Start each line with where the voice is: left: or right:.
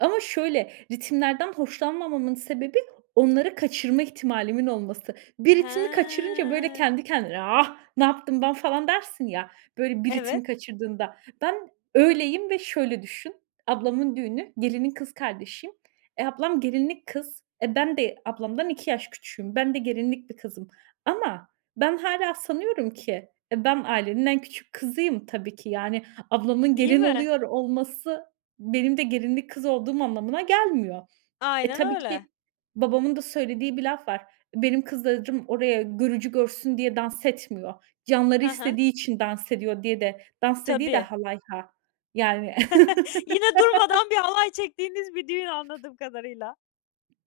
right: Ama şöyle ritimlerden hoşlanmamamın sebebi, onları kaçırma ihtimalimin olması. Bir ritmi kaçırınca böyle
left: Hıı.
right: kendi kendine, ah, ne yaptım ben falan dersin ya, böyle bir ritmi
left: Evet.
right: kaçırdığında. Ben öyleyim ve şöyle düşün; ablamın düğünü, gelinin kız kardeşiyim. Eee, ablam gelinlik kız. E, ben de ablamdan 2 yaş küçüğüm. Ben de gelinlik bir kızım. Ama ben hâlâ sanıyorum ki, eee, ben ailenin en küçük kızıyım tabii ki. Yani, ablamın
left: D değil
right: gelin
left: mi?
right: oluyor olması benim de gelinlik kız olduğum anlamına gelmiyor. E,
left: Aynen
right: tabii
left: öyle.
right: ki babamın da söylediği bir laf var. "Benim kızlarım oraya görücü görsün diye dans etmiyor. Canları
left: Hı hı.
right: istediği için dans ediyor," diye de dans dediği de
left: Tabii.
right: halay, ha, yani.
left: Yine durmadan bir halay çektiğiniz bir düğün, anladığım kadarıyla.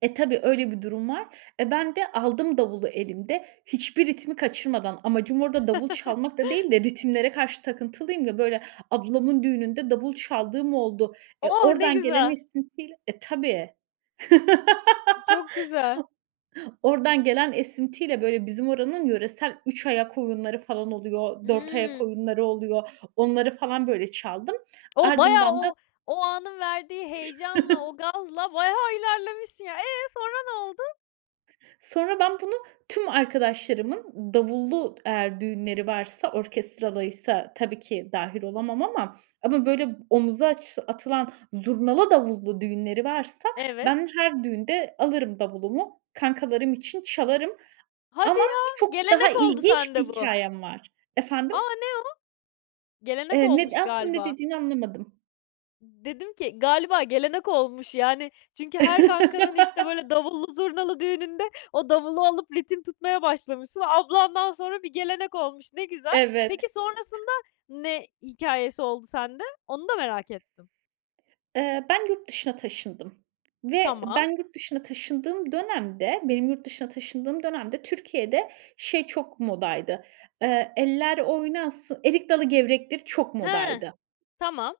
right: E, tabii öyle bir durum var. Eee, ben de aldım davulu elimde, hiçbir ritmi kaçırmadan. Amacım orada davul çalmak da değil de, ritimlere karşı takıntılıyım ya; böyle ablamın düğününde davul çaldığım oldu. Eee,
left: Oh, ne
right: oradan gelen
left: güzel!
right: esintiyle E, tabii.
left: I çok güzel.
right: Oradan gelen esintiyle böyle bizim oranın yöresel üç ayak oyunları falan oluyor, dört ayak
left: Hıı.
right: oyunları oluyor. Onları falan böyle çaldım.
left: O bayağı
right: Ardından da
left: o o anın verdiği heyecanla, o gazla bayağı ilerlemişsin ya. Eee, sonra ne oldu?
right: Sonra ben bunu tüm arkadaşlarımın davullu, eğer düğünleri varsa, orkestralıysa tabii ki dâhil olamam ama, ama böyle omuza aç atılan zurnalı, davullu düğünleri varsa,
left: Evet.
right: ben her düğünde alırım davulumu, kankalarım için çalarım.
left: Hadi
right: Ama
left: ya,
right: çok daha
left: gelenek oldu
right: ilginç bir
left: sende bu.
right: hikâyem var.
left: A!
right: Efendim?
left: Ne o? Gelenek
right: Eee, ne
left: olmuş
right: d aslında ne
left: galiba.
right: dediğini anlamadım.
left: Dedim ki, galiba gelenek olmuş yani; çünkü her kankanın işte böyle davullu, zurnalı düğününde o davulu alıp ritim tutmaya başlamışsın. Ablandan sonra bir gelenek olmuş, ne güzel.
right: Evet.
left: Peki, sonrasında ne hikâyesi oldu sende? Onu da merak ettim.
right: Eee, ben yurt dışına taşındım ve
left: Tamam.
right: ben yurt dışına taşındığım dönemde, benim yurt dışına taşındığım dönemde Türkiye'de şey çok modaydı, eee, eller oynasın, erik dalı gevrektir çok
left: Hıı.
right: modaydı.
left: Tamam.